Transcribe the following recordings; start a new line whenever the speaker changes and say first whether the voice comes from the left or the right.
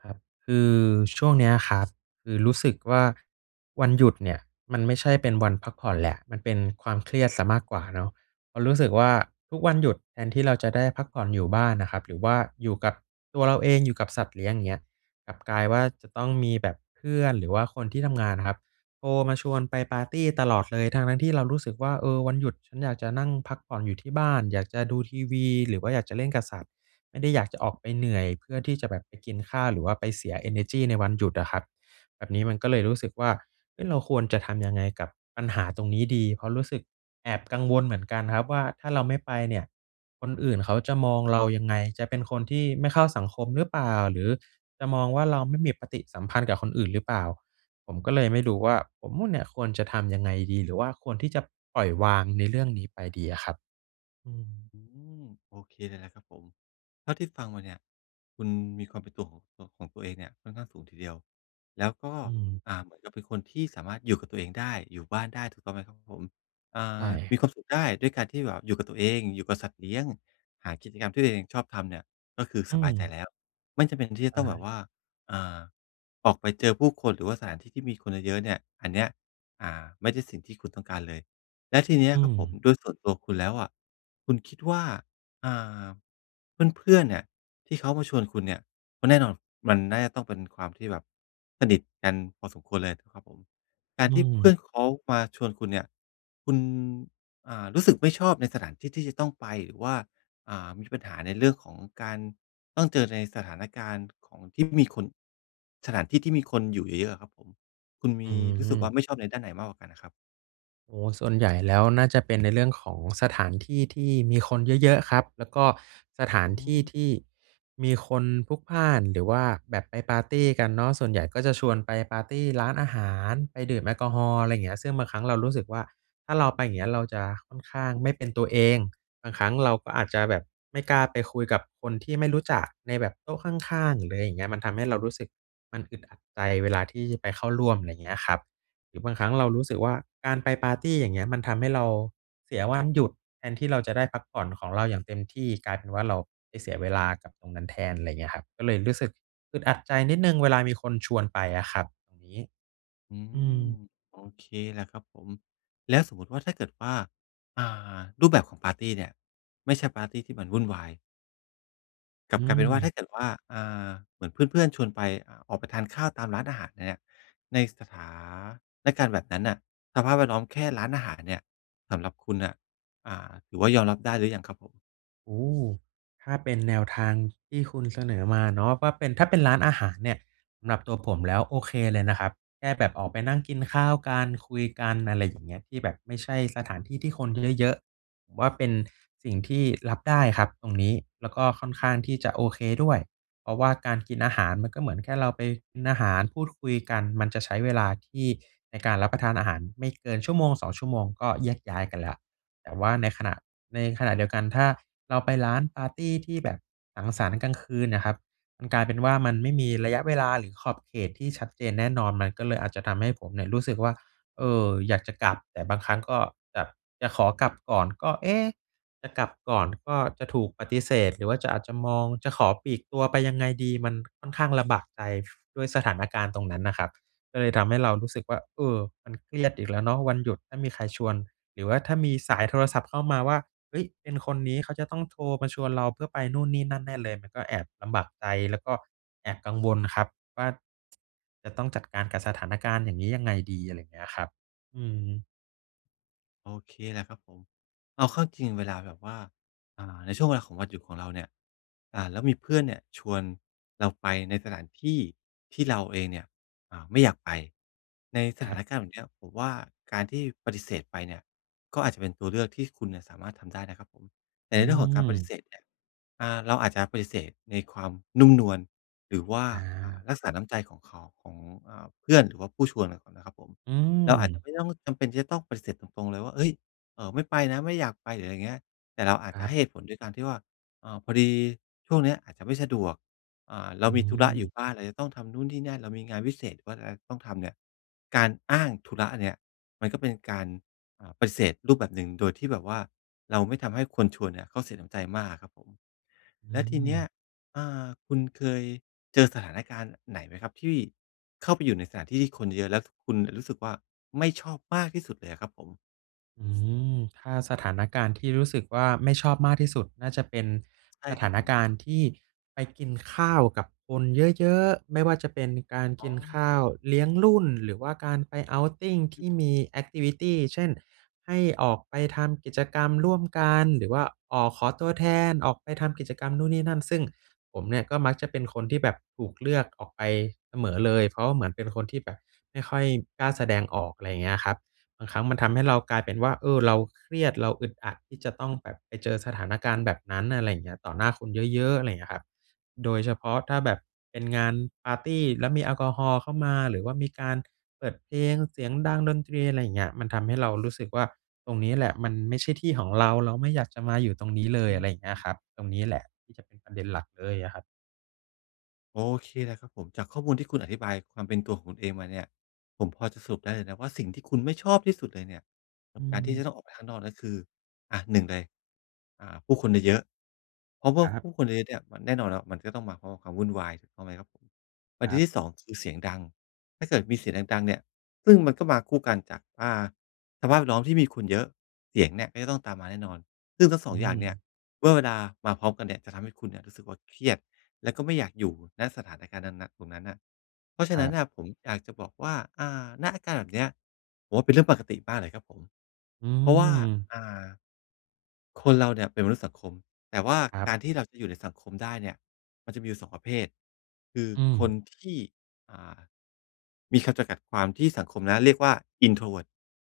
right: ครับ คือช่วงเนี้ยครับ คือรู้สึกว่า วันหยุดเนี่ยมันไม่ใช่เป็นวันพักผ่อนแล้ว มันเป็นความเครียดเสียมากกว่าเนาะ เพราะรู้สึกว่า ทุกวันหยุดแทนที่เราจะได้พักผ่อนอยู่บ้านน่ะครับ หรือว่าอยู่กับตัวเราเอง อยู่กับสัตว์เลี้ยงเงี้ย กลับกลายว่า จะต้องมีแบบเพื่อน หรือว่าคนที่ทำงานอะครับ โทรมาชวนไปปาร์ตีตลอดเลย ทั้ง ๆ ที่เรารู้สึกว่า เออ วันหยุดฉันอยากจะนั่งพักผ่อนอยู่ที่บ้าน อยากจะดูทีวี หรือว่าอยากจะเล่นกับสัตว์ ไม่ได้อยากจะออกไปเหนื่อยเพื่อที่จะแบบไปกินข้าว หรือว่าไปเสียเอเนอร์จีในวันหยุดอะครับ แบบนี้มันก็เลยรู้สึกว่า เอ๊ะ เราควรจะทำยังไงกับปัญหาตรงนี้ดี? เพราะรู้สึกแอบกังวลเหมือนกันครับว่า ถ้าเราไม่ไปเนี่ย คนอื่นเขาจะมองเรา ยังไง จะเป็นคนที่ไม่เข้าสังคมหรือเปล่า หรือจะมองว่าเราไม่มีปฏิสัมพันธ์กับคนอื่นหรือเปล่า ผมก็เลยไม่รู้ว่า ผมเนี่ยควรจะทำยังไงดี? หรือว่าควรที่จะปล่อยวางในเรื่องนี้ไปดีอะครับ? อืม
left: อืม โอเคเลยแล้วครับผม เท่าที่ฟังมาเนี่ย คุณมีความเป็นตัวของ ข ของตัวเองเนี่ยค่อนข้างสูงทีเดียว แล้วก็
right: อืม
left: อ่า เหมือนกับเป็นคนที่สามารถอยู่กับตัวเองได้ อยู่บ้านได้ถูกต้องไหมครับผม? อ่
right: ใช
left: า
right: ่
left: มีความสุขได้ด้วยการที่แบบอยู่กับตัวเอง อยู่กับสัตว์เลี้ยง หากิจกรรมที่ตัวเองชอบทำเนี่ย ก็คือ
right: อื
left: สบายใจ
right: ม
left: แล้ว ไม่จำเป็นที่จะ
right: อ
left: ต้องแบบ
right: า
left: ว่า อ่า ออกไปเจอผู้คน หรือว่าสถานที่ที่มีคนเยอะ ๆ เนี่ย อันเนี้ย อ่า ไม่ใช่สิ่งที่คุณต้องการเลย และทีเนี้ย
right: อื
left: ครับผม
right: ม
left: ด้วยส่วนตัวคุณแล้วอะ คุณคิดว่า อ่า เพื่อน ๆ เนี่ยที่เขามาชวนคุณเนี่ย ก็แน่นอนมันน่าจะต้องเป็นความที่แบบสนิทกันพอสมควรเลย นะครับผม กา
right: อ
left: ร
right: ื
left: ที่เพื่
right: ม
left: อนเขามาชวนคุณเนี่ย คุณ อ่า รู้สึกไม่ชอบในสถานที่ที่จะต้องไป หรือว่า อ่า มีปัญหาในเรื่องของการต้องเจอในสถานการณ์ของที่มีคน สถานที่ที่มีคนอยู่เยอะ ๆ อะครับผม คุณม
right: อื
left: ีรู้สึกว่า
right: ม
left: ไม่ชอบในด้านไหนมากกว่ากันอะครับ?
right: โอ้ ส่วนใหญ่แล้วน่าจะเป็นในเรื่องของสถานที่ที่มีคนเยอะ ๆ ครับ แล้วก็สถา
left: อ
right: น
left: ื
right: ที่
left: ม
right: ที่มีคนพลุกพล่าน หรือว่าแบบไปปาร์ตีกันเนาะ ส่วนใหญ่ก็จะชวนไปปาร์ตีร้านอาหาร ไปดื่มแอลกอฮอล์ อะไรอย่างเงี้ย ซึ่งบางครั้งเรารู้สึกว่า ถ้าเราไปอย่างเงี้ย เราจะค่อนข้างไม่เป็นตัวเอง บางครั้งเราก็อาจจะแบบไม่กล้าไปคุยกับคนที่ไม่รู้จัก ในแบบโต๊ะข้าง ๆ หรืออะไรอย่างเงี้ย มันทำให้เรารู้สึก มันอึดอัดใจเวลาที่ไปเข้าร่วม อะไรอย่างเงี้ยครับ หรือบางครั้งเรารู้สึกว่า การไปปาร์ตี อย่างเงี้ย มันทำให้เราเสียวันหยุด แทนที่เราจะได้พักผ่อนของเราอย่างเต็มที่ กลายเป็นว่า เราไปเสียเวลากับตรงนั้นแทน อะไรอย่างเงี้ยครับ ก็เลยรู้สึกอึดอัดใจนิดหนึ่ง เวลามีคนชวนไปอะครับ ยังงี้
left: อื
right: อื
left: ม
right: ม
left: โอเคแหละครับผม แล้วสมมุติว่าถ้าเกิดว่า อ่า รูปแบบของปาร์ตีเนี่ย ไม่ใช่ปาร์ตีที่มันวุ่นวาย กลั
right: อ
left: บ
right: ื
left: กลายเป็นว่าถ้
right: ม
left: าเกิดว่า อ่า เหมือนเพื่อน ๆ ชวนไป อ ออกไปทานข้าวตามร้านอาหารเนี่ย ใน สถานการณ์ แบบนั้นน่ะ สภาพแวดล้อมแค่ร้านอาหารเนี่ย สำหรับคุณน่ะ อ่า ถือว่ายอมรับได้หรือยังครับผม?
right: โอ้โฮ ถ้าเป็นแนวทางที่คุณเสนอมาเนาะว่า เป็น ถ้าเป็นร้านอาหารเนี่ย สำหรับตัวผมแล้วโอเคเลยนะครับ แค่แบบออกไปนั่งกินข้าวกัน คุยกัน อะไรอย่างเงี้ย ที่แบบไม่ใช่สถานที่ที่คนเยอะ ๆ ผมว่าเป็นสิ่งที่รับได้ครับตรงนี้ แล้วก็ค่อนข้างที่จะโอเคด้วย เพราะว่า การกินอาหารมันก็เหมือนแค่เราไปกินอาหาร พูดคุยกัน มันจะใช้เวลาที่ในการรับประทานอาหารไม่เกิน 1-2 ชั่วโมง ก็แยกย้ายกันแล้ว แต่ว่าในขณะ ในขณะเดียวกัน ถ้าเราไปร้านปาร์ตีที่แบบสังสรรค์กลางคืนเนี่ยครับ มันกลายเป็นว่า มันไม่มีระยะเวลา หรือขอบเขตที่ชัดเจนแน่นอน มันก็เลยอาจจะทำให้ผมเนี่ยรู้สึกว่า เอ่อ อยากจะกลับ แต่บางครั้งก็แบบจะขอกลับก่อนก็ เอ๊ะ จะกลับก่อนก็จะถูกปฏิเสธ หรือว่าจะ อาจจะมอง จะขอปลีกตัวไปยังไงดี มันค่อนข้างลำบากใจ ด้วยสถานการณ์ตรงนั้นอะครับ ก็เลยทำให้เรารู้สึกว่า เออ มันเครียดอีกแล้วเนาะ วันหยุดถ้ามีใครชวน หรือว่าถ้ามีสายโทรศัพท์เข้ามาว่า เฮ้ย เป็นคนนี้เขาจะต้องโทรมาชวนเราเพื่อไปนู่นนี่นั่นแน่เลย มันก็แอบลำบากใจ แล้วก็แอบกังวลครับว่า จะต้องจัดการกับสถานการณ์อย่างนี้ยังไงดี? อะไรอย่างเงี้ยครับ อืม
left: โอเคแหละครับผม เอาเข้าจริงเวลาแบบว่า อ่า ในช่วงเวลาของวันหยุดของเราเนี่ย อ่า แล้วมีเพื่อนเนี่ยชวนเราไปในสถานที่ ที่เราเองเนี่ย อ่า ไม่อยากไปในส
right: ค
left: ถ
right: รั
left: า
right: บ
left: นการณ์แบบเนี้ย ผมว่า การที่ปฏิเสธไปเนี่ย ก็อาจจะเป็นตัวเลือกที่คุณน่ะสามารถทำได้นะครับผม แต
right: อ
left: ่
right: ื
left: ในเรื่องของการปฏิ
right: ม
left: เสธเนี่ย อ่า เราอาจจะปฏิเสธในความนุ่มนวลหรือว่า
right: อ
left: อ่า
right: า
left: รักษาน้ำใจของเขา ของ อ่า เพื่อน หรือว่าผู้ชวนก่อนนะครับผม
right: อื
left: เราอาจจะ
right: ม
left: ไม่ต้องจำเป็นที่จะต้องปฏิเสธตรง ๆ เลยว่า เฮ้ย! เออ ไม่ไปนะ ไม่อยากไป หรืออะไรอย่างเงี้ย แต่เราอา
right: ค
left: จจ
right: ร
left: ะ
right: ั
left: ให
right: บ
left: ้เหตุผลด้วยการที่ว่า "เอ่อ พอดีช่วงเนี้ยอาจจะไม่สะดวก อ่า เร
right: อ
left: า
right: ื
left: มีธุระอยู่
right: ม
left: บ้าน [unintelligible] เราจะต้องทำนู้นนี่นั่น เรามีงานวิเศษ หรือว่าจะต้องทำเนี่ย" การอ้างธุระเนี่ยมันก็เป็นการ อ่า ปฏิเสธรูปแบบหนึ่ง โดยที่แบบว่าเราไม่ทำให้คนชวนเนี่ยเขาเสียน้ำใจมากครับผม
right: อื
left: แล้วทีเนี้
right: ม
left: ย อ่า คุณเคยเจอสถานการณ์ไหนไหมครับ ที่เข้าไปอยู่ในสถานที่ที่คนเยอะ แล้วคุณรู้สึกว่า ไม่ชอบมากที่สุดเลยอะครับผม?
right: อืม ถ้าสถานการณ์ที่รู้สึกว่า ไม่ชอบมากที่สุด น่าจะเป็น
left: ใช่
right: ส
left: ค
right: ถ
left: รั
right: า
left: บ
right: น
left: ผ
right: ก
left: ม
right: ารณ์ที่ไปกินข้าวกับคนเยอะ ๆ ไม่ว่าจะเป็นการ
left: อ๋
right: กิ
left: อ
right: นข้าวเลี้ยงรุ่น หรือว่าการไป outing ท
left: อ
right: ี่ม
left: ืม
right: ี แอกทิวิตี เช่น ให้ออกไปทำกิจกรรมร่วมกัน หรือว่า อ้อ ขอตัวแทน ออกไปทำกิจกรรมนู่นนี่นั่น ซึ่งผมเนี่ยก็มักจะเป็นคนที่แบบถูกเลือกออกไปเสมอเลย เพราะว่าเหมือนเป็นคนที่แบบไม่ค่อยกล้าแสดงออก ไรเงี้ยครับ บางครั้งมันท
left: อือ
right: ำให้เรากลายเป็นว่า เออ เราเครียดเราอึดอัดที่จะต้องแบบไปเจอสถานการณ์แบบนั้น อะไรอย่างเงี้ย ต่อหน้าคนเยอะ ๆ อะไรเงี้ยครับ โดยเฉพาะถ้าแบบเป็นงานปาร์ตี้ แล้วมีแอลกอฮอล์เข้ามา หรือว่ามีการเปิดเพลงเสียงดัง ดนตรี อะไรเงี้ย มันทำให้เรารู้สึกว่า ตรงนี้แหละมันไม่ใช่ที่ของเรา เราไม่อยากจะมาอยู่ตรงนี้เล
left: อ
right: ย อ
left: ื
right: ะไรเงี้ย
left: ม
right: ครับ ตรงนี้แหละที่จะเป็นประเด็นหลักเลยอะครับ
left: โอเคเลยครับผม จากข้อมูลที่คุณอธิบายความเป็นตัวของคุณเองมาเนี่ย ผมพอจะสรุปได้เลยนะว่า สิ่งที่คุณไม่ชอบที่สุดเลยเนี่ยก
right: อ
left: ับการที่จ
right: ืม
left: ะต้องออกไปข้างนอกนั้นคือ อะ 1 เลย อ่า ผู้คนเยอะ ๆ เพราะว่า
right: ครับ
left: ผู้คนเยอะ ๆ เนี่ย มันแน่นอนครับ มันก็ต้องมาพร้อมกับความวุ่นวายถูกไหมครับผม? ประ
right: ค
left: เด
right: ร
left: ็
right: ั
left: น
right: บ
left: ที่ 2 คือเสียงดัง ถ้าเกิดมีเสียงดัง ๆ เนี่ย ซึ่งมันก็มาคู่กันจากว่า สภาพแวดล้อมที่มีคนเยอะ เสียงเนี่ยก็จะต้องตามมาแน่นอน ซึ่งทั้ง สอ
right: อื
left: ง อย่างเนี่ย
right: ม
left: เมื่อเวลามาพร้อมกันเนี่ย จะทำให้คุณเนี่ยรู้สึกว่า เครียดและก็ไม่อยากอยู่ ณ สถานการณ์นั้น ณ ตรงนั้นน่ะ เพราะฉ
right: ค
left: ะ
right: ร
left: นั
right: ั
left: ้น
right: บ
left: น่ะผมอยากจะบอกว่า อ่า ณ อาการแบบเนี้ย ผมว่าเป็นเรื่องปกติมากเลยครับผม
right: อื
left: เพราะว่า
right: ม
left: อ่า คนเราเนี่ยเป็นมนุษย์สังคม แต่ว่า
right: ครั
left: ก
right: บ
left: ารที่เราจะอยู่ในสังคมได้เนี่ยมันจะมีอยู่ 2 ประเภท คือ
right: อื
left: คน
right: ม
left: ที่ อ่า มีคำจำกัดความที่สังคมนะเรียกว่า introvert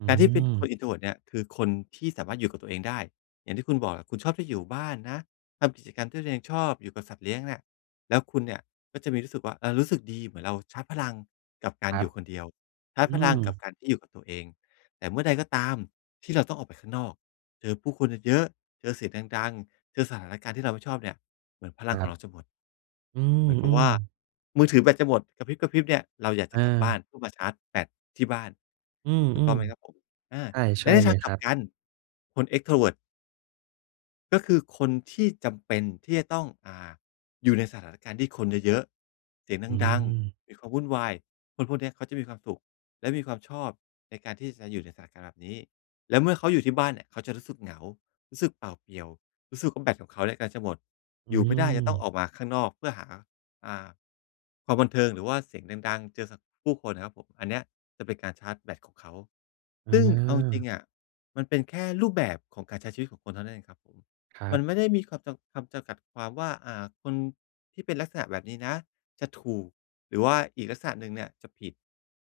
right: อื
left: การที่เป็นคน
right: ม
left: introvert เนี่ยคือคนที่สามารถอยู่กับตัวเองได้ อย่างที่คุณบอกอะคุณชอบที่อยู่บ้านนะ ทำกิจกรรมที่ตัวเองชอบอยู่กับสัตว์เลี้ยงเนี่ย แล้วคุณเนี่ยก็จะมีรู้สึกว่า เอ่อ รู้สึกดีเหมือนเราชาร์จพลังกับกา
right: ค
left: ร
right: ร
left: อ
right: ั
left: ยู
right: บ
left: ่คนเดียว ชาร์จ
right: อื
left: พลังกับ
right: ม
left: การที่อยู่กับตัวเอง แต่เมื่อใดก็ตามที่เราต้องออกไปข้างนอก เจอผู้คนเยอะ ๆ เจอเสียงดัง ๆ เจอสถานการณ์ที่เราไม่ชอบเนี่ย เหมือนพลั
right: ค
left: ง
right: ร
left: ขอ
right: ั
left: งเ
right: บ
left: ราจะหมด
right: อื
left: เหมือนกับว่า
right: ม ๆ
left: มือถือแบตจะหมดกระพริบ ๆ เนี่ย เราอยากจ
right: เ
left: ะ
right: อ
left: กลับบ้
right: อ
left: านเพื่อมาชาร์จแบตที่บ้าน
right: อื
left: ถูกต้อ
right: ม
left: งไหมครับผม? อา
right: ๆ ใช่
left: แ
right: ใ
left: ล
right: ช
left: ะ
right: ่
left: ในท
right: เล
left: าง
right: ย
left: ก
right: ค
left: ลั
right: ร
left: บ
right: ับ
left: กัน คน extrovert ก็คือคนที่จำเป็นที่จะต้อง อ่า อยู่ในสถานการณ์ ที่คนเยอะ ๆ เสีย
right: อื
left: งดัง
right: ม
left: ๆ มีความวุ่นวาย คนพวกเนี้ยเขาจะมีความสุข และมีความชอบในการที่จะอยู่ในสถานการณ์แบบนี้ และเมื่อเขาอยู่ที่บ้านเนี่ย เขาจะรู้สึกเหงา รู้สึกเปล่าเปลี่ยว รู้สึกว่า แบตของเขาเนี่ยกำลังจะหมด
right: อื
left: อยู่ไม่ได้จะต้อง
right: ม
left: ออกมาข้างนอก เพื่อหา อ่า ความบันเทิง หรือว่าเสียงดัง ๆ เจอสะ ผู้คนนะครับผม อันเนี้ยจะเป็นการชาร์จแบตของเขา ซึ่งเอาจริ
right: อ
left: ง
right: า
left: ๆ อะ มันเป็นแค่รูปแบบของการใช้ชีวิตของคนเท่านั้นเองครับผม
right: ครั
left: มั
right: บ
left: นไม่ได้มีคำจำ คำจำกัดความว่า อ่า คนที่เป็นลักษณะแบบนี้นะจะถูก หรือว่าอีกลักษณะหนึ่งเนี่ยจะผิด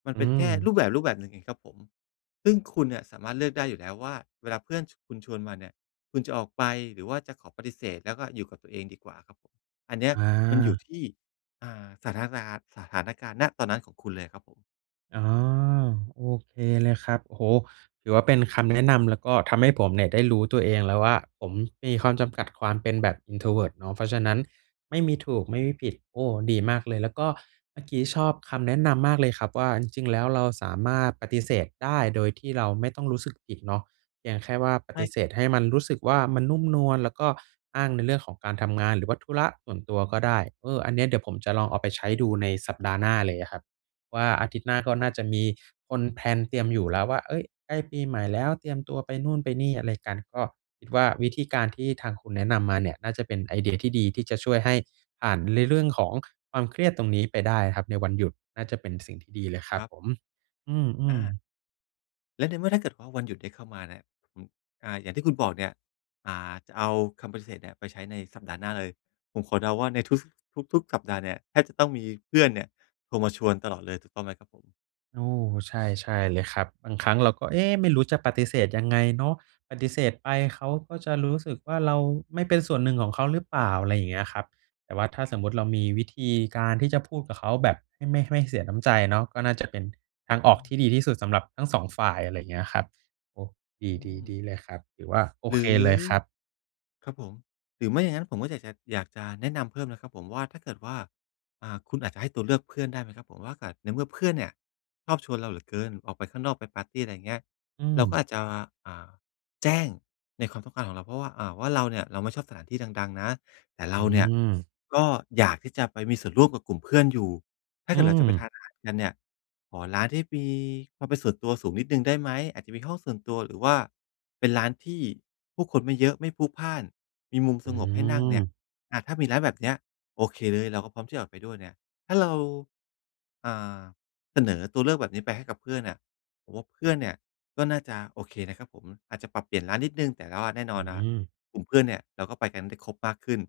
left: มัน
right: อื
left: เป็นแค่
right: ม
left: รูปแบบ รูปแบบหนึ่งเองครับผม ซึ่งคุณเนี่ยสามารถเลือกได้อยู่แล้วว่า เวลาเพื่อน ช คุณชวนมาเนี่ย คุณจะออกไป หรือว่าจะขอปฏิเสธ แล้วก็อยู่กับตัวเองดีกว่าครับผม อันเนี้ย
right: อ
left: มันอยู่
right: า
left: ที่ อ่า สถานซาน สถานการณ์ ณ ตอนนั้น ของคุณเลยครับผม
right: อ๋อ โอเคเลยครับ โอ้โฮ! ถือว่าเป็นคำแนะนำ แล้วก็ทำให้ผมเนี่ย ได้รู้ตัวเองแล้วว่า ผมมีความจำกัดความเป็นแบบ introvert เนาะ เพราะฉะนั้นไม่มีถูก ไม่มีผิด โอ้! ดีมากเลย แล้วก็เมื่อกี้ชอบคำแนะนำมากเลยครับว่า จริง ๆ แล้วเราสามารถปฏิเสธได้ โดยที่เราไม่ต้องรู้สึกผิดเนาะ เพียงแค่ว่าป
left: ใช
right: ฏ
left: ่
right: ิเสธให้มันรู้สึกว่า มันนุ่มนวล แล้วก็อ้างในเรื่องของการทำงาน หรือว่าธุระส่วนตัวก็ได้ เออ อันเนี้ยเดี๋ยวผมจะลองเอาไปใช้ดู ในสัปดาห์หน้าเลยอะครับว่า อาทิตย์หน้าก็
left: ผ
right: น่าจะ
left: ม
right: มีคนแพลนเตรียมอยู่แล้วว่า เฮ้ย! ใกล้ปีใหม่แล้ว เตรียมตัวไปนู่น ไปนี่อะไรกัน ก็คิดว่า วิธีการที่ทางคุณแนะนำมาเนี่ย น่าจะเป็นไอเดีย ที่ดี ที่จะช่วยให้ผ่านในเรื่องของความเครียดตรงนี้ไปได้อะครับ ในวันหยุด น่าจะเป็นสิ่งที่ดีเลยคร
left: ค
right: ั
left: ร
right: บ
left: ับ
right: ผม อื
left: อ
right: อ
left: า
right: ๆ
left: และในเมื่อถ้าเกิดว่า วันหยุดได้เข้ามาเนี่ย อืม อ่า อย่างที่คุณบอกเนี่ย อ่า จะเอาคำปฏิเสธเนี้ยไปใช้ในสัปดาห์หน้าเลย ผมขอเดาว่าในทุก ส ทุก ๆ สัปดาห์เนี่ยแทบจะต้องมีเพื่อนเนี่ยโทรมาชวนตลอดเลย ถูกต้องไหมครับผม?
right: โอ้โฮ ใช่ ๆ เลยครับ บางครั้งเราก็ เอ๊ะ ไม่รู้จะปฏิเสธยังไงเนาะ ปฏิเสธไปเขาก็จะรู้สึกว่า เราไม่เป็นส่วนหนึ่งของเขาหรือเปล่า อะไรอย่างเงี้ยครับ แต่ว่าถ้าสมมติเรามีวิธีการที่จะพูดกับเขาแบบให้ ไม่ให้เสียน้ำใจเนาะ ก็น่าจะเป็นทางอ
left: อ
right: อ
left: ื
right: กที่ด
left: ม
right: ีที่สุดสำหรับทั้ง 2 ฝ่าย อะไรอย่างเงี้ยครับ โอ้
left: อื
right: ดี ๆ ด
left: ม
right: ีเลยครับ ถือว่าโอ
left: หร
right: เค
left: ือ
right: เลยครับ
left: ครับผม หรือไม่อย่างงั้นผมก็อยากจะ อยากจะแนะนำเพิ่มนะครับผมว่าถ้าเกิดว่า อ่า คุณอาจจะให้ตัวเลือกเพื่อนได้ไหมครับผม เพราะว่าอาจ ในเมื่อเพื่อนเนี่ยชอบชวนเราเหลือเกิน ออกไปข้างนอก ไปปาร์ตี อะไรอย่างเงี้ย
right: อื
left: เราก
right: ม
left: ็อาจจะ อ่า แจ้งในความต้องการของเรา เพราะว่า อ่า ว่าเราเนี่ย เราไม่ชอบสถานที่ดัง ๆ นะ แต่เร
right: อ
left: า
right: ื
left: เนี่ย
right: ม
left: ก็อยากที่จะไปมีส่วนร่วมกับกลุ่มเพื่อนอยู่ ถ้า
right: อื
left: เกิดเราจะไปท
right: ม
left: านอาหารกันเนี่ย ขอร้านที่มีความเป็นส่วนตัวสูงนิดหนึ่งได้ไหม อาจจะมีห้องส่วนตัว หรือว่าเป็นร้านที่ผู้คนไม่เยอะ ไม่พลุกพล่าน มีมุม
right: อ
left: ส
right: ื
left: งบให้นั่งเนี่ย
right: ม
left: อา ถ้ามีร้านแบบนี้โอเคเลย เราก็พร้อมที่จะออกไปด้วยเนี่ย ถ้าเรา อ่า เสนอตัวเลือกแบบนี้ไปให้กับเพื่อนเนี่ย ผมว่าเพื่อนเนี่ยก็น่าจะโอเคนะครับผม อาจจะปรับเปลี่ยนร้านนิดหนึ่งแต่รอดแน่น
right: อื
left: อนนะครับ
right: ม
left: กลุ่มเพื่อนเนี่ยเราก็ไปกันได้ครบมากขึ้น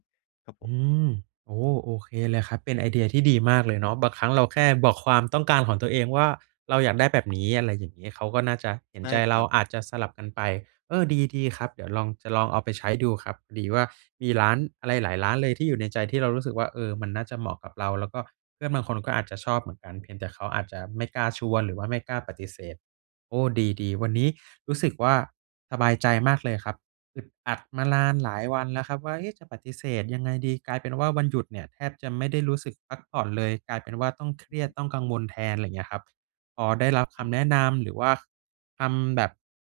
left: ครับผ
right: อื
left: ม
right: ม โอ้โฮ โอเคเลยครับ เป็นไอเดียที่ดีมากเลยเนาะ บางครั้งเราแค่บอกความต้องการของตัวเองว่า เราอยากได้แบบนี้ อะไรอย่างนี้ เขาก็น่าจะเห็
left: ใ
right: น
left: ช่
right: ใจ
left: ค
right: เร
left: ร
right: า
left: ับ
right: อาจจะสลับกันไป เออ ดี ๆ ครับ เดี๋ยวลอง จะลองเอาไปใช้ดูครับ พอดีว่ามีร้านอะไรหลายร้านเลยที่อยู่ในใจ ที่เรารู้สึกว่า เออ มันน่าจะเหมาะกับเรา แล้วก็เพื่อนบางคนก็อาจจะชอบเหมือนกัน เพียงแต่เขาอาจจะไม่กล้าชวน หรือว่าไม่กล้าปฏิเสธ โอ้ ดี ๆ วันนี้รู้สึกว่าสบายใจมากเลยครับ อึดอัดมานานหลายวันแล้วครับว่า เอ๊ะ จะปฏิเสธยังไงดี กลายเป็นว่าวันหยุดเนี่ยแทบจะไม่ได้รู้สึกพักผ่อนเลย กลายเป็นว่าต้องเครียด ต้องกังวลแทน อะไรอย่างเงี้ยครับ พอได้รับคำแนะนำหรือว่าทำแบบ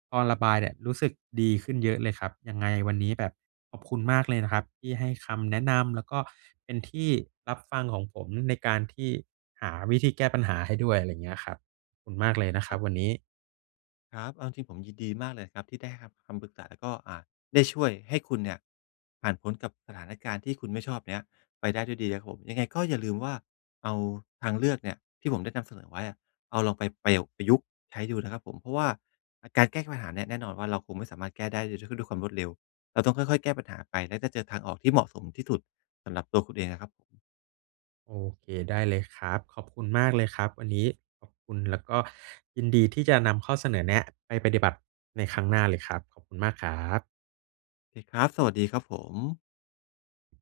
right: พอระบายเนี่ยรู้สึกดีขึ้นเยอะเลยครับ ยังไงวันนี้แบบขอบคุณมากเลยนะครับที่ให้คำแนะนำ แล้วก็เป็นที่รับฟังของผมในการที่หาวิธีแก้ปัญหาให้ด้วย อะไรอย่างเงี้ยครับ ขอบคุณมากเลยนะค
left: ค
right: ร
left: ร
right: ั
left: ั
right: บ
left: บ
right: ว
left: ผ
right: ัน
left: ม
right: นี้
left: ครับ เอาจริง ๆ ผมยินดีมากเลยครับ ที่ได้รับ คำปรึกษาแล้วก็ อ่า ได้ช่วยให้คุณเนี่ยผ่านพ้นกับสถานการณ์ที่คุณไม่ชอบเนี้ย ไปได้ด้วยดีครับผม ยังไงก็อย่าลืมว่าเอาทางเลือกเนี่ย ที่ผมได้นำเสนอไว้อะ เอาลองไปประโยค ประยุกต์ใช้ดูนะครับผม เพราะว่าอะ การแก้ปัญหาเนี่ยแน่นอนว่า เราคงไม่สามารถแก้ได้ด้วย ด้วยความรวดเร็ว เราต้องค่อย ๆ แก้ปัญหาไป แล้วจะเจอทางออกที่เหมาะสมที่สุดสำหรับตัวคุณเองอะครับผม
right: โอเค ได้เลยครับ ขอบคุณมากเลยครับวันนี้ ขอบคุณ แล้วก็ยินดีที่จะนำข้อเสนอแนะไปปฏิบัติในครั้งหน้าเลยครับ ขอบคุณมากครับ
left: โอเคครับ สวัสดีครับผม